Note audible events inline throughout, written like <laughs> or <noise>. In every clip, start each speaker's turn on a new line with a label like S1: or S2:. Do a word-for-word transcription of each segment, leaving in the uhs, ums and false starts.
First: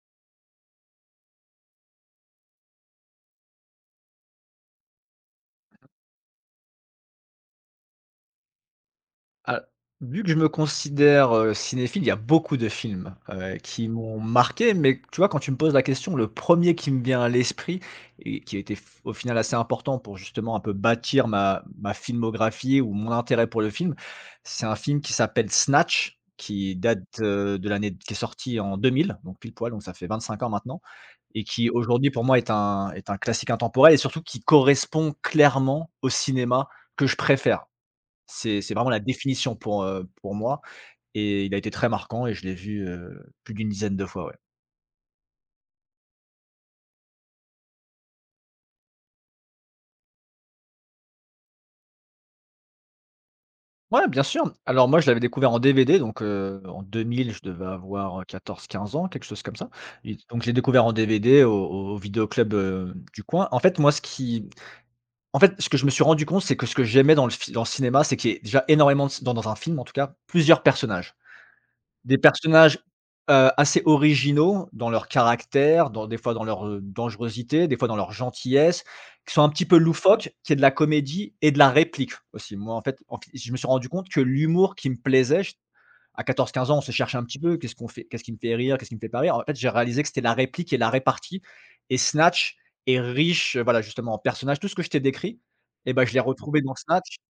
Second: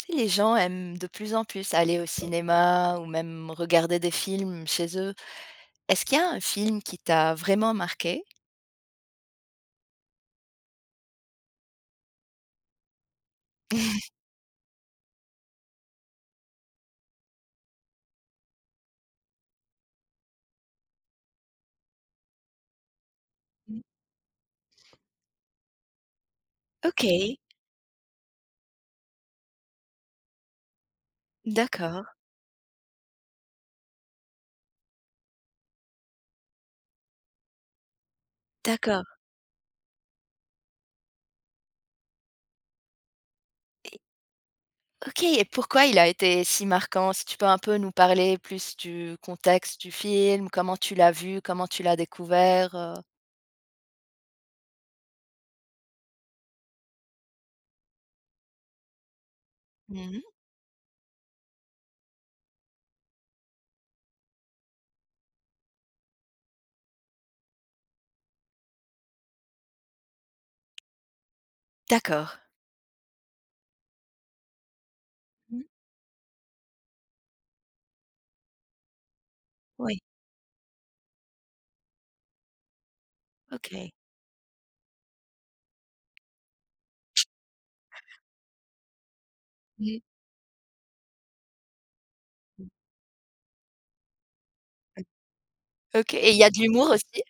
S1: Puis les gens aiment de plus en plus aller au cinéma ou même regarder des films chez eux. Est-ce qu'il y a un film qui t'a vraiment marqué?
S2: Ah, vu que je me considère, heu, cinéphile, il y a beaucoup de films, heu, qui m'ont marqué, mais tu vois, quand tu me poses la question, le premier qui me vient à l'esprit et qui a été f au final assez important pour justement un peu bâtir ma ma filmographie ou mon intérêt pour le
S1: Mmh.
S2: film, c'est un film qui s'appelle Snatch, qui date,
S1: OK,
S2: heu, de l'année qui est sorti en deux mille, donc pile poil, donc ça fait vingt-cinq ans maintenant et qui aujourd'hui
S1: d'accord,
S2: pour moi est un est un classique intemporel et surtout qui correspond clairement au cinéma que je préfère. C'est c'est vraiment la
S1: d'accord.
S2: définition pour, heu, pour moi et il a été très marquant et je l'ai vu, heu, plus d'une dizaine de fois, ouais.
S1: OK et pourquoi il a été si marquant? Si tu peux un peu nous parler plus du contexte du film, comment tu l'as vu, comment tu l'as découvert, heu?
S2: Ouais, bien sûr. Alors moi, je l'avais découvert en D V D donc heu, en deux mille. Je devais avoir quatorze, quinze ans, quelque chose comme ça, et
S1: Mmh.
S2: donc je l'ai découvert en D V D au au vidéoclub, heu, du coin. En fait, moi, ce qui en fait, ce que je me suis rendu compte, c'est que ce que j'aimais dans le fi dans le cinéma, c'est qu'il y a déjà énormément de dans dans un film, en tout cas, plusieurs personnages. Des
S1: D'accord.
S2: personnages, heu, assez originaux dans leur
S1: Mmh.
S2: caractère, dans des fois dans leur, heu, dangerosité, des fois dans leur gentillesse, qui sont un petit peu
S1: Oui.
S2: loufoques, qui est de la comédie et de la réplique aussi. Moi, en fait en fait, je me suis rendu
S1: OK.
S2: compte que l'humour qui me plaisait. J À quatorze, quinze ans, on se cherchait un petit peu: «Qu'est-ce qu'on fait qu'est-ce qui me fait rire? Qu'est-ce qui me fait pas rire?» En fait, j'ai
S1: Mmh.
S2: réalisé que c'était la réplique et la répartie, et Snatch est riche, heu, voilà, justement en personnages. Tout ce que je t'ai décrit, et ben, je
S1: OK
S2: l'ai
S1: et il y a de
S2: retrouvé dans
S1: l'humour
S2: Snatch.
S1: aussi?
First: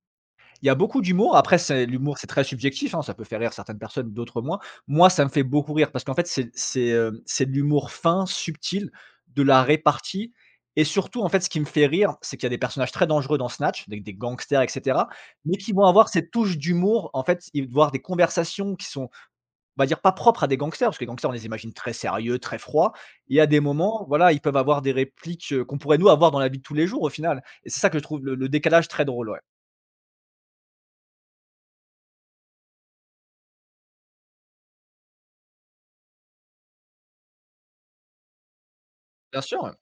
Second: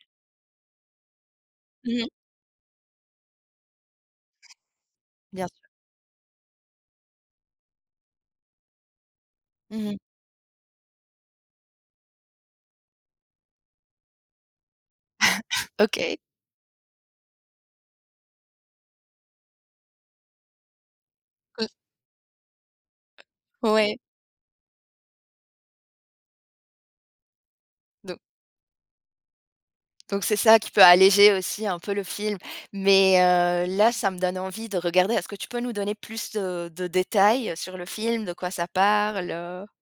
S2: Il y a beaucoup d'humour. Après, c'est
S1: Mmh.
S2: l'humour, c'est très subjectif, hein, ça peut faire rire certaines personnes, d'autres moins. Moi, ça me fait
S1: Bien sûr.
S2: beaucoup rire parce qu'en fait, c'est c'est, heu, c'est de l'humour fin, subtil, de la
S1: Mmh.
S2: répartie, et surtout, en fait, ce qui me fait rire, c'est qu'il y a des personnages très dangereux dans Snatch, des des gangsters et cetera, mais qui vont avoir
S1: OK.
S2: cette touche d'humour. En fait, ils vont avoir des conversations qui sont, on va dire, pas propres à des gangsters, parce que les gangsters, on les
S1: Heu,
S2: imagine très sérieux, très froids, et à des
S1: ouais.
S2: moments, voilà, ils peuvent avoir des répliques, heu, qu'on pourrait nous avoir dans la vie de tous les jours, au final, et c'est ça que je trouve, le le décalage très drôle, ouais.
S1: Donc c'est ça qui peut alléger aussi un peu le film. Mais heu, là, ça me donne envie de regarder. Est-ce que tu peux nous donner plus de de détails sur le film? De quoi ça parle,
S2: Bien
S1: heu?
S2: sûr.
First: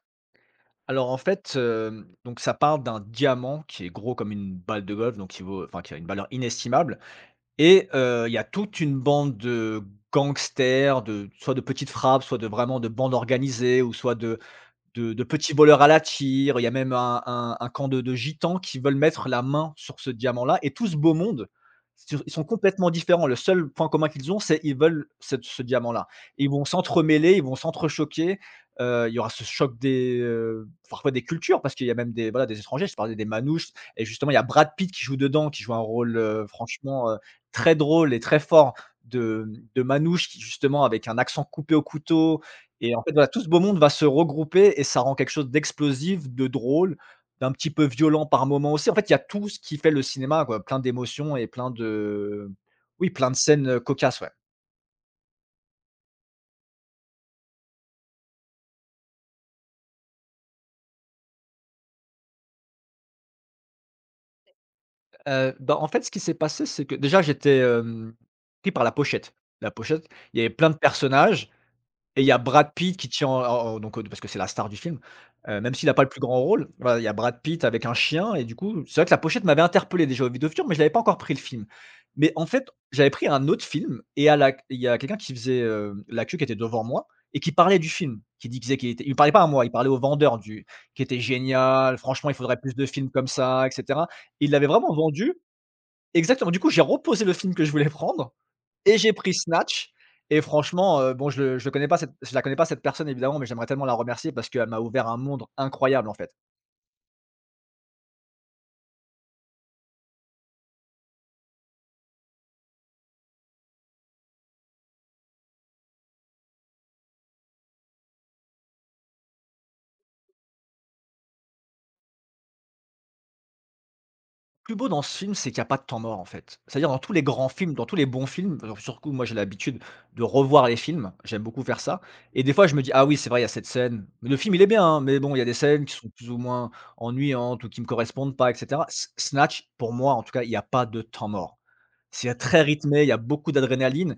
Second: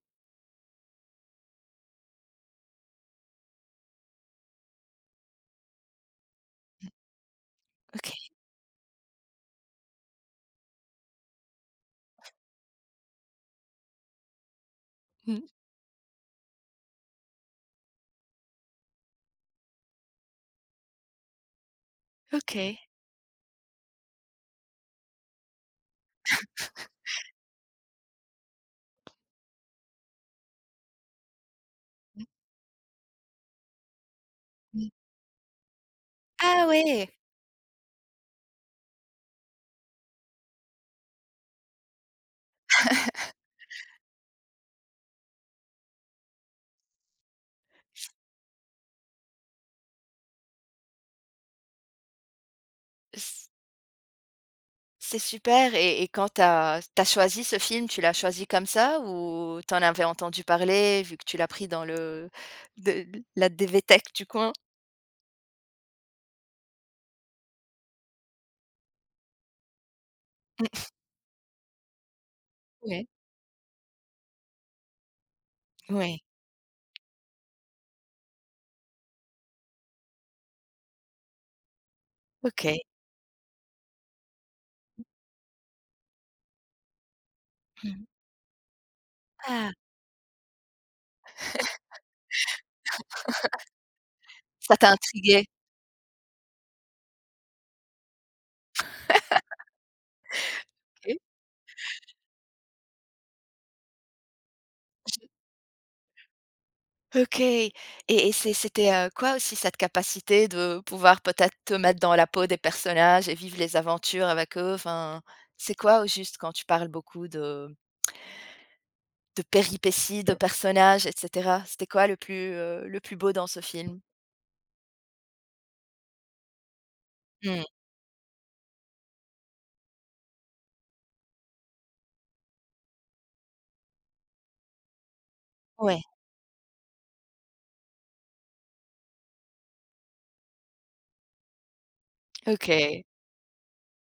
S2: Alors en fait, hem, donc ça part d'un diamant qui est gros comme une balle de golf, donc qui vaut, enfin qui a une valeur inestimable, et heu, il
S1: OK.
S2: y a toute une bande de gangsters, de soit de petites frappes, soit de vraiment de bandes organisées, ou soit de de de
S1: Mmh.
S2: petits voleurs à la tire. Il y a même un un un camp de de gitans qui veulent mettre la main sur ce diamant-là, et tout ce beau monde, sur ils sont
S1: OK.
S2: complètement différents. Le seul point commun qu'ils ont, c'est ils veulent cette ce diamant-là. Ils vont s'entremêler, ils vont s'entrechoquer, heu, il y aura ce choc des, heu, parfois des cultures, parce qu'il y a même
S1: Mmh
S2: des, voilà, des étrangers. Je parlais des Manouches, et justement il y a Brad
S1: mh.
S2: Pitt qui joue dedans, qui joue un rôle, heu,
S1: Ah ouais!
S2: franchement, heu, très drôle et très fort de, mmh, de Manouche, qui justement avec un accent coupé au couteau, et en fait, voilà, tout ce beau monde va se regrouper et ça rend quelque chose d'explosif, de drôle, d'un petit peu violent par moment aussi. En fait, il y a tout ce qui fait le cinéma, quoi, plein d'émotions et plein de oui, plein de
S1: C
S2: scènes, heu, cocasses, ouais.
S1: c'est super et et quand tu as choisi ce film, tu l'as choisi comme ça ou t'en avais entendu parler vu que tu l'as pris dans le de la DVTech du coin?
S2: Heu, bah, en fait, ce qui s'est passé, c'est que déjà j'étais, hem, pris par la pochette. La pochette, il y avait plein de personnages. Et il y a Brad Pitt
S1: Ouais,
S2: qui tient en en donc, heu, parce que c'est la star du film, heu, même s'il a pas le plus
S1: ouais.
S2: grand rôle, voilà, il y a Brad Pitt avec un chien, et du coup, c'est vrai que la pochette m'avait interpellé déjà au vidéo futur, mais je l'avais pas encore pris le film. Mais en fait,
S1: OK.
S2: j'avais pris un autre film, et à la il y a quelqu'un qui faisait, heu, la queue, qui était devant moi et qui parlait du
S1: Mmh.
S2: film, qui disait qu'il était il ne parlait pas à moi, il
S1: Ah!
S2: parlait au vendeur — du qui était génial, franchement, il faudrait plus de films comme ça et cetera. Il l'avait
S1: Ça t'a
S2: vraiment vendu,
S1: intrigué?
S2: exactement. Du coup, j'ai reposé le film que je voulais prendre et j'ai pris Snatch. Et franchement, heu, bon, je le je le connais pas cette je la connais pas, cette personne, évidemment, mais j'aimerais tellement la remercier parce qu'elle m'a ouvert un monde incroyable, en fait.
S1: OK et et c'est c'était, heu, quoi aussi cette capacité de pouvoir peut-être te mettre dans la peau des personnages et vivre les aventures avec eux? Enfin, c'est quoi au juste quand tu parles beaucoup de de péripéties, de personnages et cetera? C'était quoi le plus, heu, le plus beau dans ce film?
S2: Le plus beau dans ce film, c'est qu'il y a pas de temps mort, en fait. C'est-à-dire, dans tous les grands
S1: Mmh,
S2: films, dans tous les bons films, alors sur moi, j'ai l'habitude de revoir les films, j'aime beaucoup faire ça, et des fois je me dis: «Ah oui, c'est vrai, il y a cette scène.» Le film, il est bien, hein, mais bon, il y a des scènes qui
S1: ouais.
S2: sont plus ou moins ennuyantes ou qui me correspondent pas et cetera. S Snatch, pour moi en tout cas, il y a pas de temps mort. C'est très rythmé,
S1: OK.
S2: il y a beaucoup d'adrénaline.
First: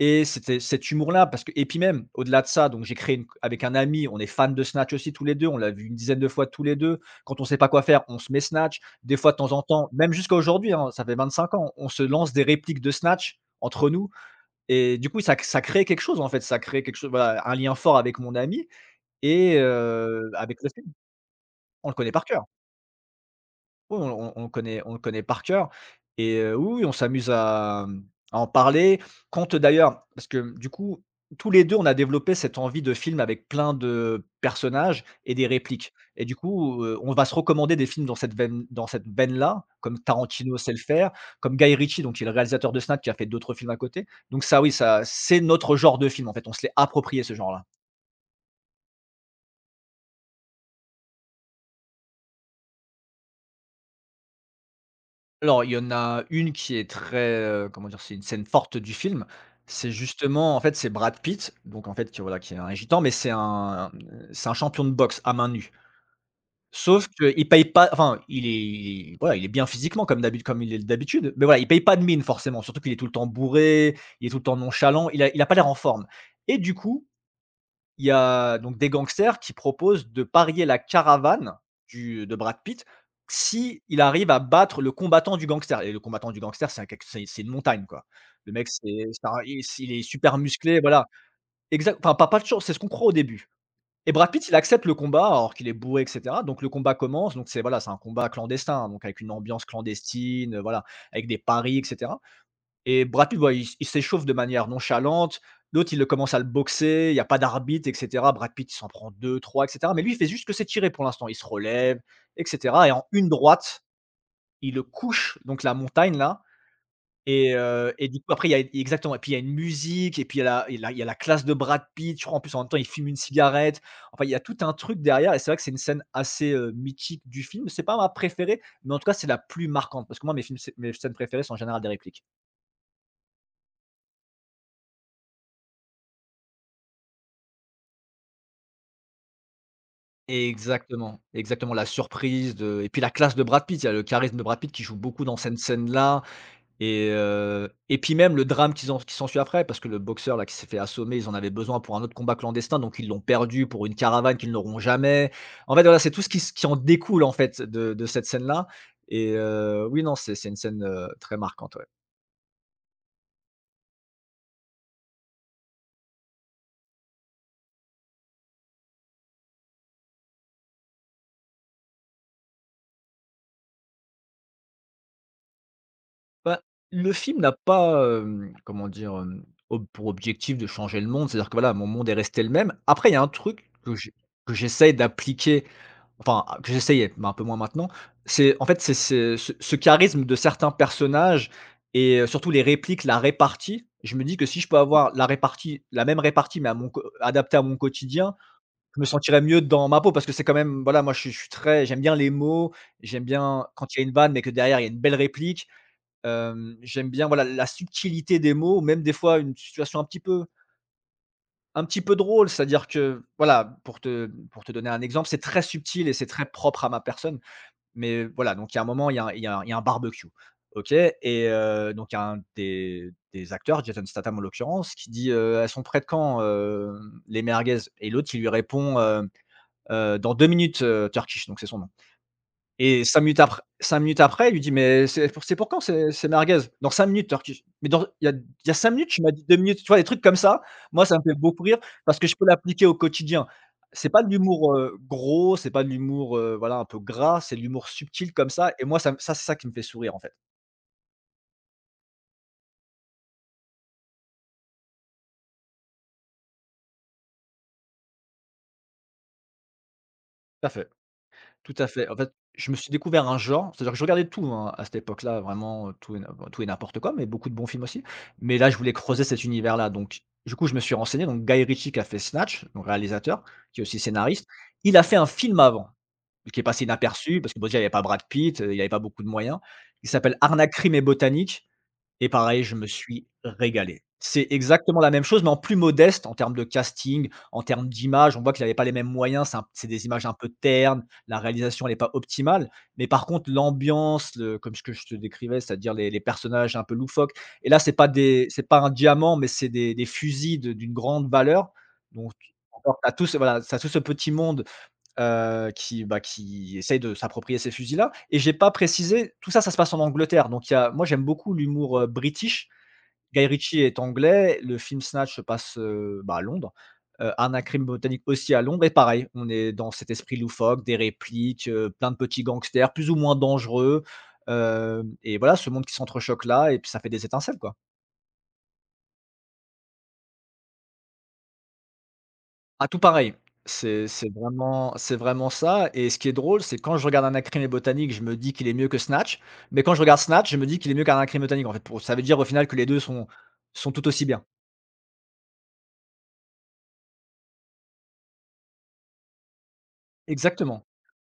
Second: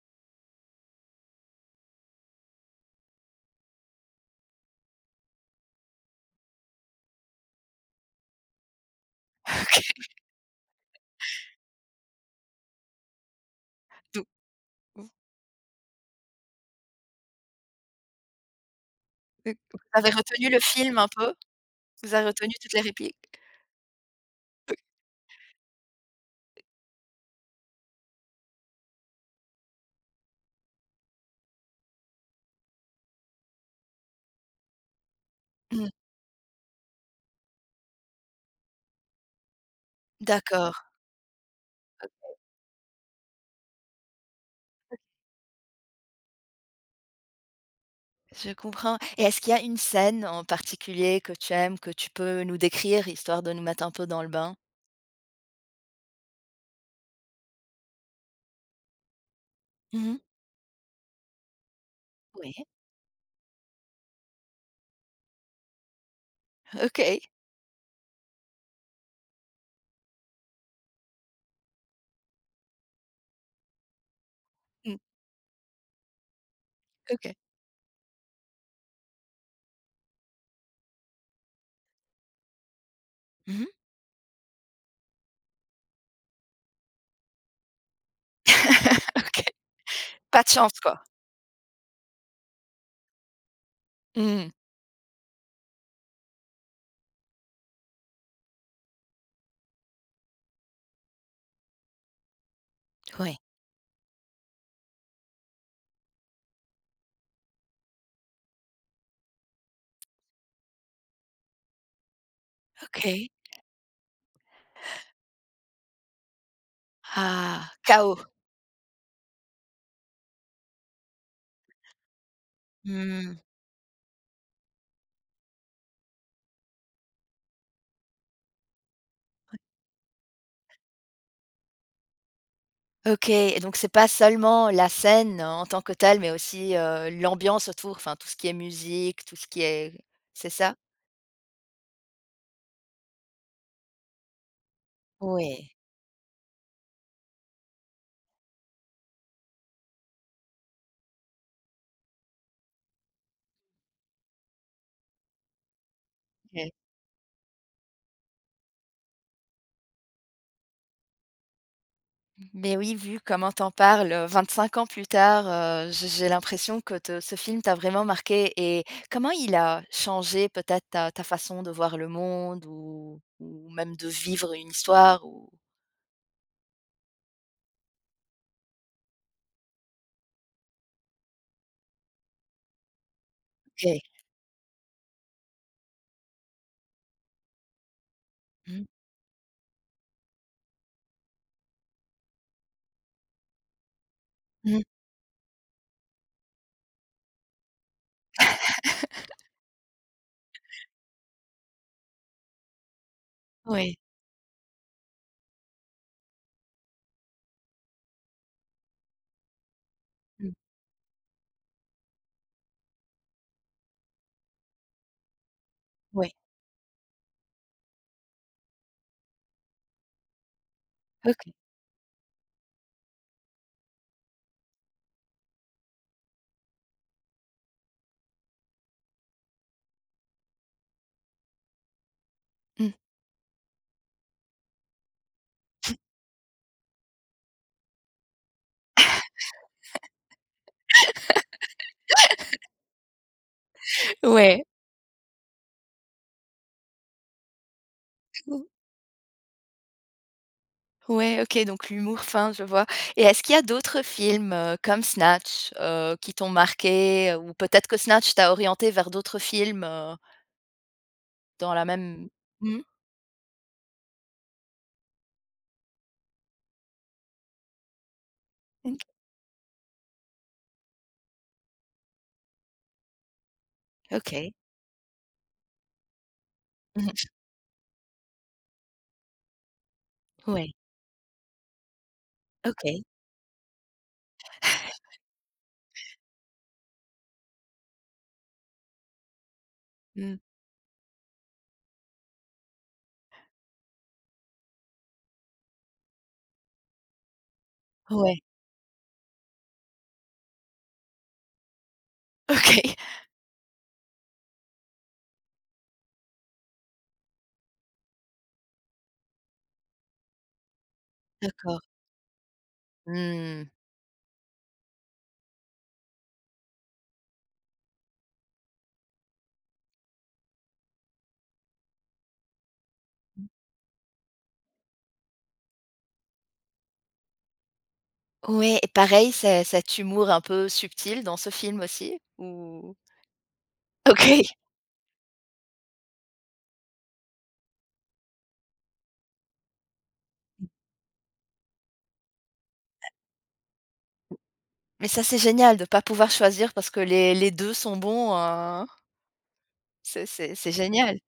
S2: Et c'était cet humour-là, parce que, et puis même au-delà de ça, donc j'ai créé une avec un ami, on est fan de Snatch aussi tous les deux, on l'a vu une dizaine de fois tous les deux. Quand on sait pas quoi faire, on se met Snatch. Des fois, de temps en temps, même jusqu'à aujourd'hui, hein, ça fait vingt-cinq ans, on se lance des répliques de Snatch entre nous,
S1: D'où
S2: et du coup ça ça crée quelque chose, en fait, ça crée quelque chose, voilà, un lien fort avec mon ami
S1: heu,
S2: et
S1: vous avez
S2: heu,
S1: retenu le
S2: avec le film.
S1: film un peu?
S2: On le connaît
S1: Vous
S2: par
S1: avez
S2: cœur.
S1: retenu toutes les répliques?
S2: Oui, on on on le connaît, on le connaît par cœur, et heu, oui, oui, on s'amuse à, mmh, à en parler. Compte d'ailleurs, parce que du coup, tous les deux, on a développé cette envie de film avec plein de personnages et des
S1: Mmh,
S2: répliques, et du coup, heu, on va se recommander des films dans cette veine dans cette veine-là, comme Tarantino sait
S1: d'accord,
S2: le faire, comme Guy Ritchie, donc qui est le réalisateur de Snatch, qui a fait d'autres films à côté. Donc ça, oui, ça, c'est notre genre de film, en fait, on se l'est approprié, ce genre-là.
S1: je comprends et est-ce qu'il y a une scène en particulier que tu aimes, que tu peux nous décrire, histoire de nous mettre un peu dans le bain?
S2: Alors, il y en a une qui est très, heu, comment dire? C'est une scène forte du film. C'est
S1: Mmh.
S2: justement, en fait, c'est Brad Pitt, donc en fait, qui, voilà,
S1: Oui,
S2: qui est un gitan, mais c'est un c'est un champion de boxe à main nue. Sauf
S1: OK.
S2: qu'il paye pas, enfin, il est il est voilà, il est bien physiquement, comme d'habitude comme il est d'habitude, mais voilà, il paye pas de mine forcément, surtout qu'il est tout le temps bourré, il est tout le temps
S1: Mmh.
S2: nonchalant, il a il a pas l'air en forme, et du coup,
S1: OK.
S2: il y a donc des gangsters qui proposent de parier la caravane du de Brad Pitt,
S1: Mmh mh.
S2: si il arrive à battre le combattant du gangster, et le combattant du gangster, c'est un quelque c'est c'est une montagne, quoi. Le mec, c'est
S1: <laughs>
S2: c'est un
S1: OK.
S2: il il est super
S1: Pas de chance,
S2: musclé,
S1: quoi?
S2: voilà. Exact, enfin, pas pas de chance, c'est ce qu'on croit au début, et Brad Pitt,
S1: Mmh.
S2: il accepte le combat alors qu'il est bourré et cetera, donc le combat commence, donc c'est, voilà, c'est un combat clandestin, donc avec une ambiance clandestine, voilà, avec des paris et cetera, et Brad
S1: Oui.
S2: Pitt, ouais, il s il s'échauffe de manière nonchalante. L'autre, il le commence à le boxer, il y a pas d'arbitre et cetera. Brad Pitt, il s'en prend deux, trois, et cetera. Mais lui, il fait juste que s'étirer pour l'instant. Il se relève et cetera, et en une
S1: OK.
S2: droite, il le couche, donc la montagne là, et
S1: Ah,
S2: heu et du
S1: chaos.
S2: coup, après, il y a e exactement, et puis il y a une musique et puis il y a la il y a la il y a la classe de Brad Pitt. Je crois, en plus, en même temps, il fume une
S1: Mmh.
S2: cigarette. Enfin, il y a tout un truc derrière, et c'est vrai que c'est une scène assez, heu, mythique du film. C'est pas ma préférée, mais en tout cas, c'est la plus marquante parce que moi, mes films, mes scènes préférées sont en général des répliques.
S1: OK et donc c'est pas seulement la scène hein, en tant que telle, mais aussi, heu, l'ambiance autour, enfin tout ce qui est musique, tout ce qui est c'est ça?
S2: Exactement, exactement, la surprise de et puis la classe de Brad Pitt, il y a le charisme de Brad Pitt qui joue beaucoup dans cette
S1: Oui.
S2: scène-là et heu et puis même le drame qui s'en qui s'ensuit après parce que le boxeur là qui s'est fait assommer, ils en avaient besoin pour un autre combat clandestin, donc ils l'ont perdu pour une caravane qu'ils n'auront jamais. En fait, voilà, c'est tout ce qui s qui en découle en fait de de cette scène-là et heu, oui, non, c'est c'est une scène, heu, très marquante, ouais.
S1: Mais oui, vu comment t'en en parles, heu, vingt-cinq ans plus tard, heu, j'ai j'ai l'impression que te ce film t'a vraiment marqué et comment il a changé peut-être ta ta façon de voir le monde ou ou même de vivre une histoire ou
S2: Bah, le film n'a pas, hem, comment dire? Hem, ob Pour objectif de changer le monde. C'est-à-dire que voilà, mon monde est resté le même. Après, il y a un truc que
S1: OK.
S2: j'ai que j'essaye d'appliquer, enfin, ah, que j'essayais, mais un peu moins maintenant. C'est en fait,
S1: Mmh.
S2: c'est c'est ce ce charisme de certains personnages et heu, surtout les répliques, la répartie. Je me dis que si je peux
S1: Mmh.
S2: avoir la répartie la même répartie, mais à mon co adaptée à mon quotidien, je me sentirais mieux dans ma peau parce que c'est quand même voilà, moi je suis je suis très, j'aime bien les mots, j'aime bien quand
S1: Ouais.
S2: il y a une vanne, mais que derrière il y a une belle réplique. Hem, j'aime bien, voilà, la subtilité des mots, même des fois une situation un petit peu
S1: Mmh.
S2: un petit peu drôle. C'est-à-dire que, voilà, pour te pour te donner un exemple, c'est très subtil et c'est
S1: Ouais.
S2: très propre à ma personne. Mais voilà, donc il y a un moment, il y a un il y a un il y a un barbecue, OK? Et
S1: OK.
S2: heu, donc il y a un des des acteurs, Jason Statham en l'occurrence, qui dit, heu: «Elles sont prêtes quand, hem, les merguez?» Et l'autre, il lui répond, heu: «Heu, dans deux minutes, heu, Turkish», donc c'est son nom.
S1: Mmh.
S2: Et cinq minutes après, cinq minutes après, il lui dit: «Mais c'est pour c'est pour quand ces ces merguez?» «Dans cinq minutes.» Alors mais dans il y a il y a cinq minutes, tu m'as dit deux minutes, tu vois? Des trucs comme ça, moi ça me fait beaucoup rire parce que je peux l'appliquer au quotidien. C'est pas de
S1: Ouais.
S2: l'humour, heu, gros, c'est pas de l'humour, heu, voilà, un peu gras, c'est de l'humour subtil comme
S1: Mmh.
S2: ça et moi ça me ça, c'est ça qui me fait sourire en fait.
S1: Ouais, OK, donc l'humour fin, je vois et est-ce qu'il y a d'autres films, heu, comme Snatch, heu, qui t'ont marqué euh, ou peut-être que Snatch t'a orienté vers d'autres films, heu,
S2: Tout à fait.
S1: dans
S2: Tout
S1: la
S2: à fait. En
S1: même
S2: fait, je me
S1: mmh?
S2: suis découvert un genre, c'est-à-dire que je regardais tout, hein, à cette époque-là, vraiment, heu, tout et n'im tout et n'importe quoi, mais beaucoup de bons films aussi. Mais là, je voulais
S1: Mmh.
S2: creuser cet univers-là, donc du coup, je me suis renseigné. Donc Guy Ritchie qui a fait Snatch, donc réalisateur, qui est aussi scénariste,
S1: OK.
S2: il a fait un film avant, qui est passé
S1: Mmh.
S2: inaperçu parce que, bah, déjà, il n'y avait pas Brad Pitt, heu, il n'y avait pas beaucoup de moyens. Il s'appelle Arnaque,
S1: Ouais,
S2: crime et botanique. Et pareil, je me
S1: OK.
S2: suis régalé. C'est exactement la même chose, mais en plus modeste en termes de casting, en termes d'image. On voit qu'il avait pas les mêmes moyens, c'est un c'est des images un
S1: Mmh.
S2: peu ternes, la réalisation elle est pas optimale. Mais par contre l'ambiance, le comme ce que je te décrivais, c'est-à-dire les les personnages un peu loufoques et là c'est pas
S1: Ouais.
S2: des c'est pas un diamant, mais c'est des des fusils de d'une grande valeur. Donc,
S1: <laughs>
S2: tu
S1: OK.
S2: as tout ce voilà, tu tout ce petit monde heu, qui, bah, qui essaye de s'approprier ces fusils-là et j'ai pas précisé, tout ça, ça se passe en Angleterre, donc il y a moi j'aime beaucoup
S1: D'accord.
S2: l'humour, heu, british. Guy
S1: Mmh.
S2: Ritchie est anglais, le film Snatch se passe, heu, bah, à Londres, heu, Anna-Crime Botanique aussi à Londres et pareil, on est dans cet esprit loufoque, des répliques, heu, plein de petits gangsters plus ou moins dangereux, hem et voilà, ce monde qui s'entrechoque là et puis ça fait des étincelles, quoi.
S1: Ouais et pareil, c'est cet humour un peu subtil dans ce film aussi
S2: Ah,
S1: ou
S2: tout pareil. C'est c'est
S1: OK.
S2: vraiment c'est vraiment ça et ce qui est drôle, c'est quand je regarde un et Botanique, je me dis qu'il est mieux que Snatch, mais quand je regarde Snatch, je me dis qu'il est mieux qu'un et Botanique, en fait, pour ça veut dire au final que les deux sont sont tout aussi bien.
S1: Mais ça, c'est génial de pas pouvoir choisir parce que les les deux sont bons, heu, c'est c'est c'est
S2: Exactement,
S1: génial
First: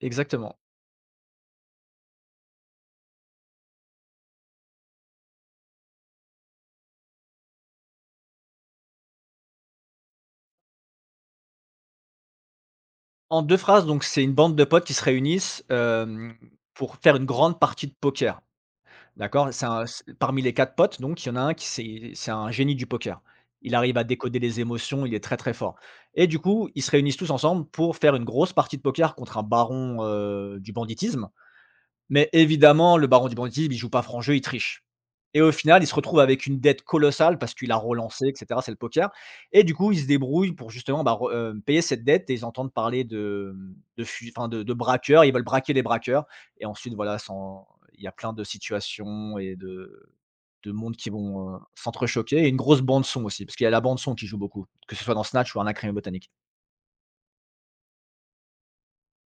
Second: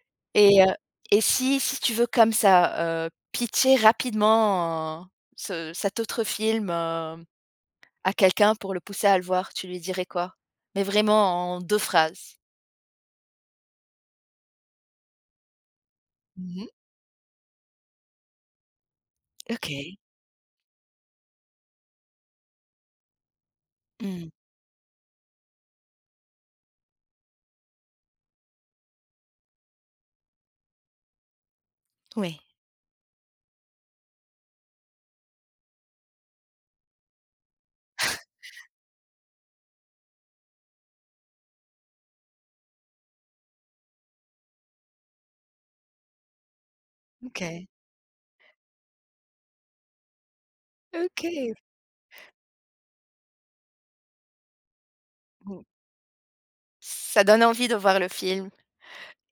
S2: exactement.
S1: et heu et si si tu veux comme ça, heu, pitcher rapidement, heu, ce cet autre film, heu, à quelqu'un pour le pousser à le voir, tu lui dirais quoi? Mais vraiment en deux phrases.
S2: En deux phrases, donc c'est une bande de potes qui se réunissent, hem,
S1: Mmh.
S2: pour faire une grande partie de poker. D'accord? C'est un
S1: OK.
S2: c Parmi les quatre potes, donc il y en a un qui c'est c'est un génie du poker. Il arrive à
S1: Mmh.
S2: décoder les émotions, il est très, très fort et du coup, ils se réunissent tous ensemble pour faire une grosse partie de poker contre un baron, heu, du banditisme, mais
S1: Ouais.
S2: évidemment, le baron du banditisme, il joue pas franc jeu, il triche. Et au final, il se retrouve avec une dette colossale parce qu'il a relancé et cetera, c'est le poker. Et du coup, il se débrouille pour justement, bah, re heu, payer cette dette et ils entendent parler de, mmh, de fui enfin de de braqueurs, ils veulent braquer les braqueurs et ensuite voilà, s'en
S1: OK.
S2: il y a plein de situations et de de mondes qui vont,
S1: OK.
S2: heu, s'entrechoquer et une grosse bande son aussi, parce qu'il y a la bande son qui joue beaucoup, que ce soit dans Snatch ou
S1: Bon,
S2: Anna Crime Botanique.
S1: ça donne envie de voir le film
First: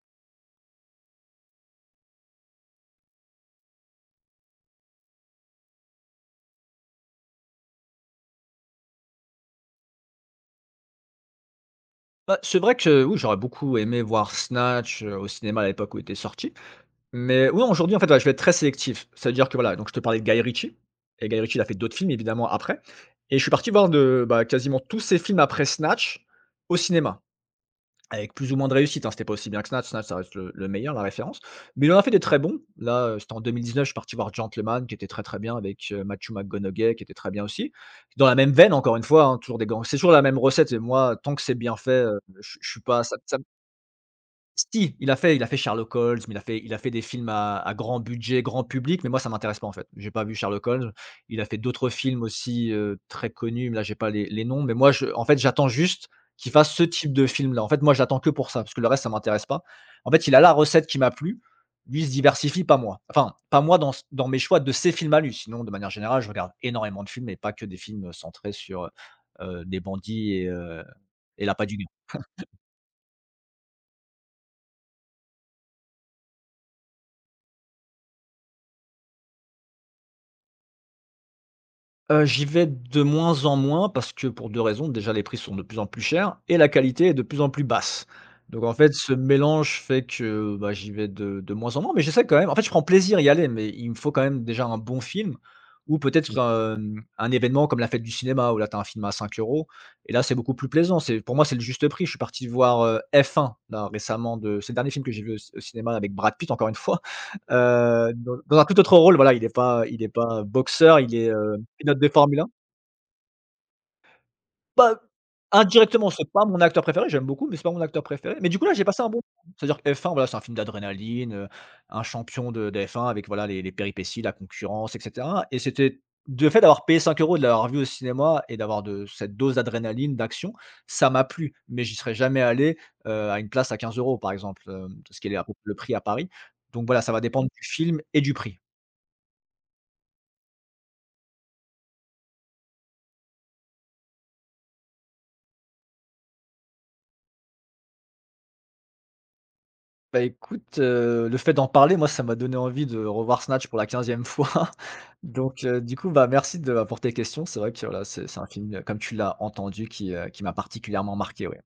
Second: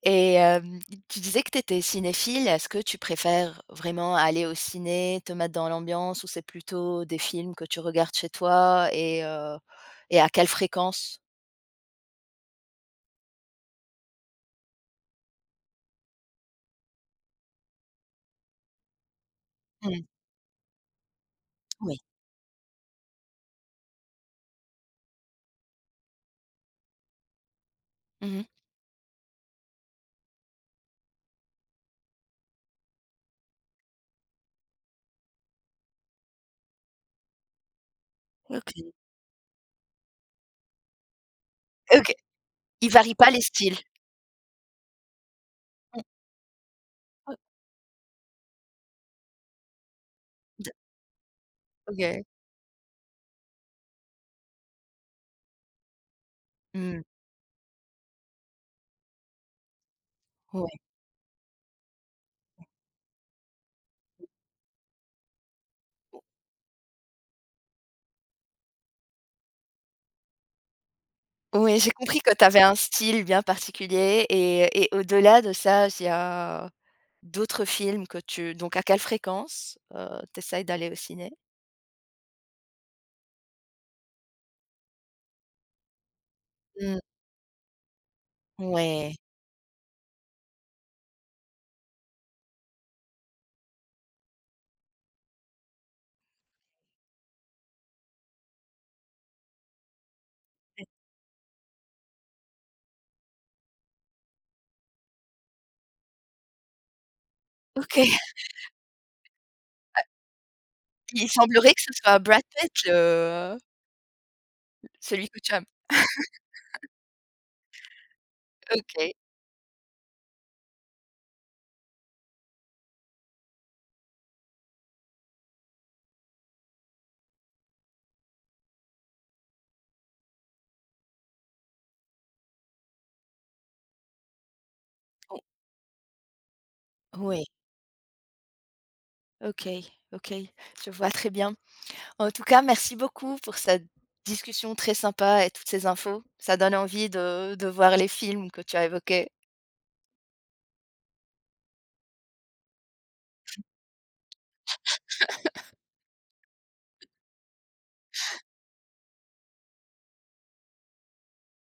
S1: et hem, tu disais que tu étais cinéphile. Est-ce que tu préfères vraiment aller au ciné, te mettre dans l'ambiance ou c'est plutôt des films que tu regardes chez toi et heu et à quelle fréquence?
S2: Bah, c'est vrai que oui, j'aurais beaucoup aimé voir Snatch, heu, au cinéma à l'époque où il était sorti. Mais oui, aujourd'hui, en fait, ouais, je vais être très sélectif. C'est-à-dire que voilà, donc je te
S1: Mmh,
S2: parlais de Guy Ritchie et Guy Ritchie, il a fait d'autres
S1: oui.
S2: films évidemment après et je suis parti voir de bah, quasiment tous ses films après Snatch au cinéma avec
S1: Mmh.
S2: plus ou moins de réussite, hein, c'était pas aussi bien que Snatch. Snatch, ça reste le le meilleur, la référence, mais il en a fait des très bons. Là, heu, c'était en deux mille dix-neuf, je suis parti voir Gentleman qui était très, très bien avec, heu, Matthew McConaughey qui était très bien aussi. Dans la même veine
S1: OK.
S2: encore une fois, hein, toujours des grands c'est toujours la même recette et moi tant que c'est bien fait,
S1: OK,
S2: heu, je je suis
S1: il
S2: pas
S1: varie
S2: ça.
S1: pas les styles?
S2: Si, il a fait il a fait Sherlock
S1: Mmh,
S2: Holmes, mais il a fait il a fait des films
S1: oh,
S2: à à grand budget, grand public, mais moi ça m'intéresse pas en fait. J'ai pas vu Sherlock
S1: d
S2: Holmes. Il a fait d'autres
S1: OK.
S2: films aussi, heu, très connus, mais là j'ai pas les les noms, mais moi je en fait j'attends juste qu'il fasse ce
S1: Mmh.
S2: type de film-là. En fait, moi je l'attends que pour ça, parce que le reste ça m'intéresse pas. En fait, il a la
S1: Ouais.
S2: recette qui m'a plu. Lui, il se diversifie, pas moi. Enfin, pas moi dans dans mes choix de ses films à lui. Sinon, de manière générale, je regarde énormément de films et pas que des films, centrés sur, heu des bandits et heu et l'appât du...
S1: Oui, j'ai compris que tu avais un style bien particulier et et au-delà de ça, il y a d'autres films que tu donc à quelle fréquence, heu, tu essayes d'aller au ciné?
S2: Heu, j'y vais de moins en moins parce que pour deux raisons. Déjà, les prix sont de plus en plus chers et la
S1: Mmh.
S2: qualité est de plus en plus basse. Donc en fait, ce
S1: Ouais.
S2: mélange fait que, bah, j'y vais de de moins en moins, mais j'essaie quand même. En fait, je prends plaisir à y aller, mais il me faut quand même déjà un bon film ou peut-être, mmh, un événement comme la fête du cinéma où là, tu as un film à cinq euros et là, c'est beaucoup plus plaisant. C'est pour moi, c'est le juste prix. Je suis parti voir, heu, F un là récemment de c'est le dernier film que j'ai vu au au cinéma avec Brad Pitt encore une fois, heu,
S1: OK.
S2: dans dans un tout autre rôle. Voilà, il est pas il est pas boxeur, il
S1: Il
S2: est, heu...
S1: semblerait que ce
S2: Pilote de
S1: soit
S2: Formule
S1: Brad
S2: un?
S1: Pitt le
S2: Bah,
S1: celui que tu aimes.
S2: indirectement, c'est pas mon acteur préféré, j'aime beaucoup, mais c'est pas mon acteur préféré. Mais du coup, là, j'ai passé un
S1: OK.
S2: bon moment. C'est-à-dire que F un, voilà, c'est un film d'adrénaline, heu, un champion de de F un avec, voilà, les les péripéties, la concurrence et cetera et c'était le fait d'avoir payé cinq euros de l'avoir vu au cinéma et d'avoir de cette dose d'adrénaline, d'action, ça m'a plu, mais j'y serais jamais allé, heu, à une place à quinze euros par exemple, hem, ce qui est
S1: O
S2: à peu près le prix à Paris. Donc voilà, ça va
S1: Ouais.
S2: dépendre du film et du prix.
S1: OK, OK, je vois très bien. En tout cas, merci beaucoup pour cette discussion très sympa et toutes ces infos. Ça donne envie de de voir les films que tu as évoqués.
S2: Bah, écoute, heu, le fait d'en parler, moi, ça m'a donné envie de revoir Snatch pour la quinzième fois. <laughs> Donc, heu, du coup, bah, merci de bah, pour tes questions. C'est vrai que voilà, c'est c'est un film, euh, comme tu l'as entendu, qui, heu, qui m'a particulièrement marqué, ouais.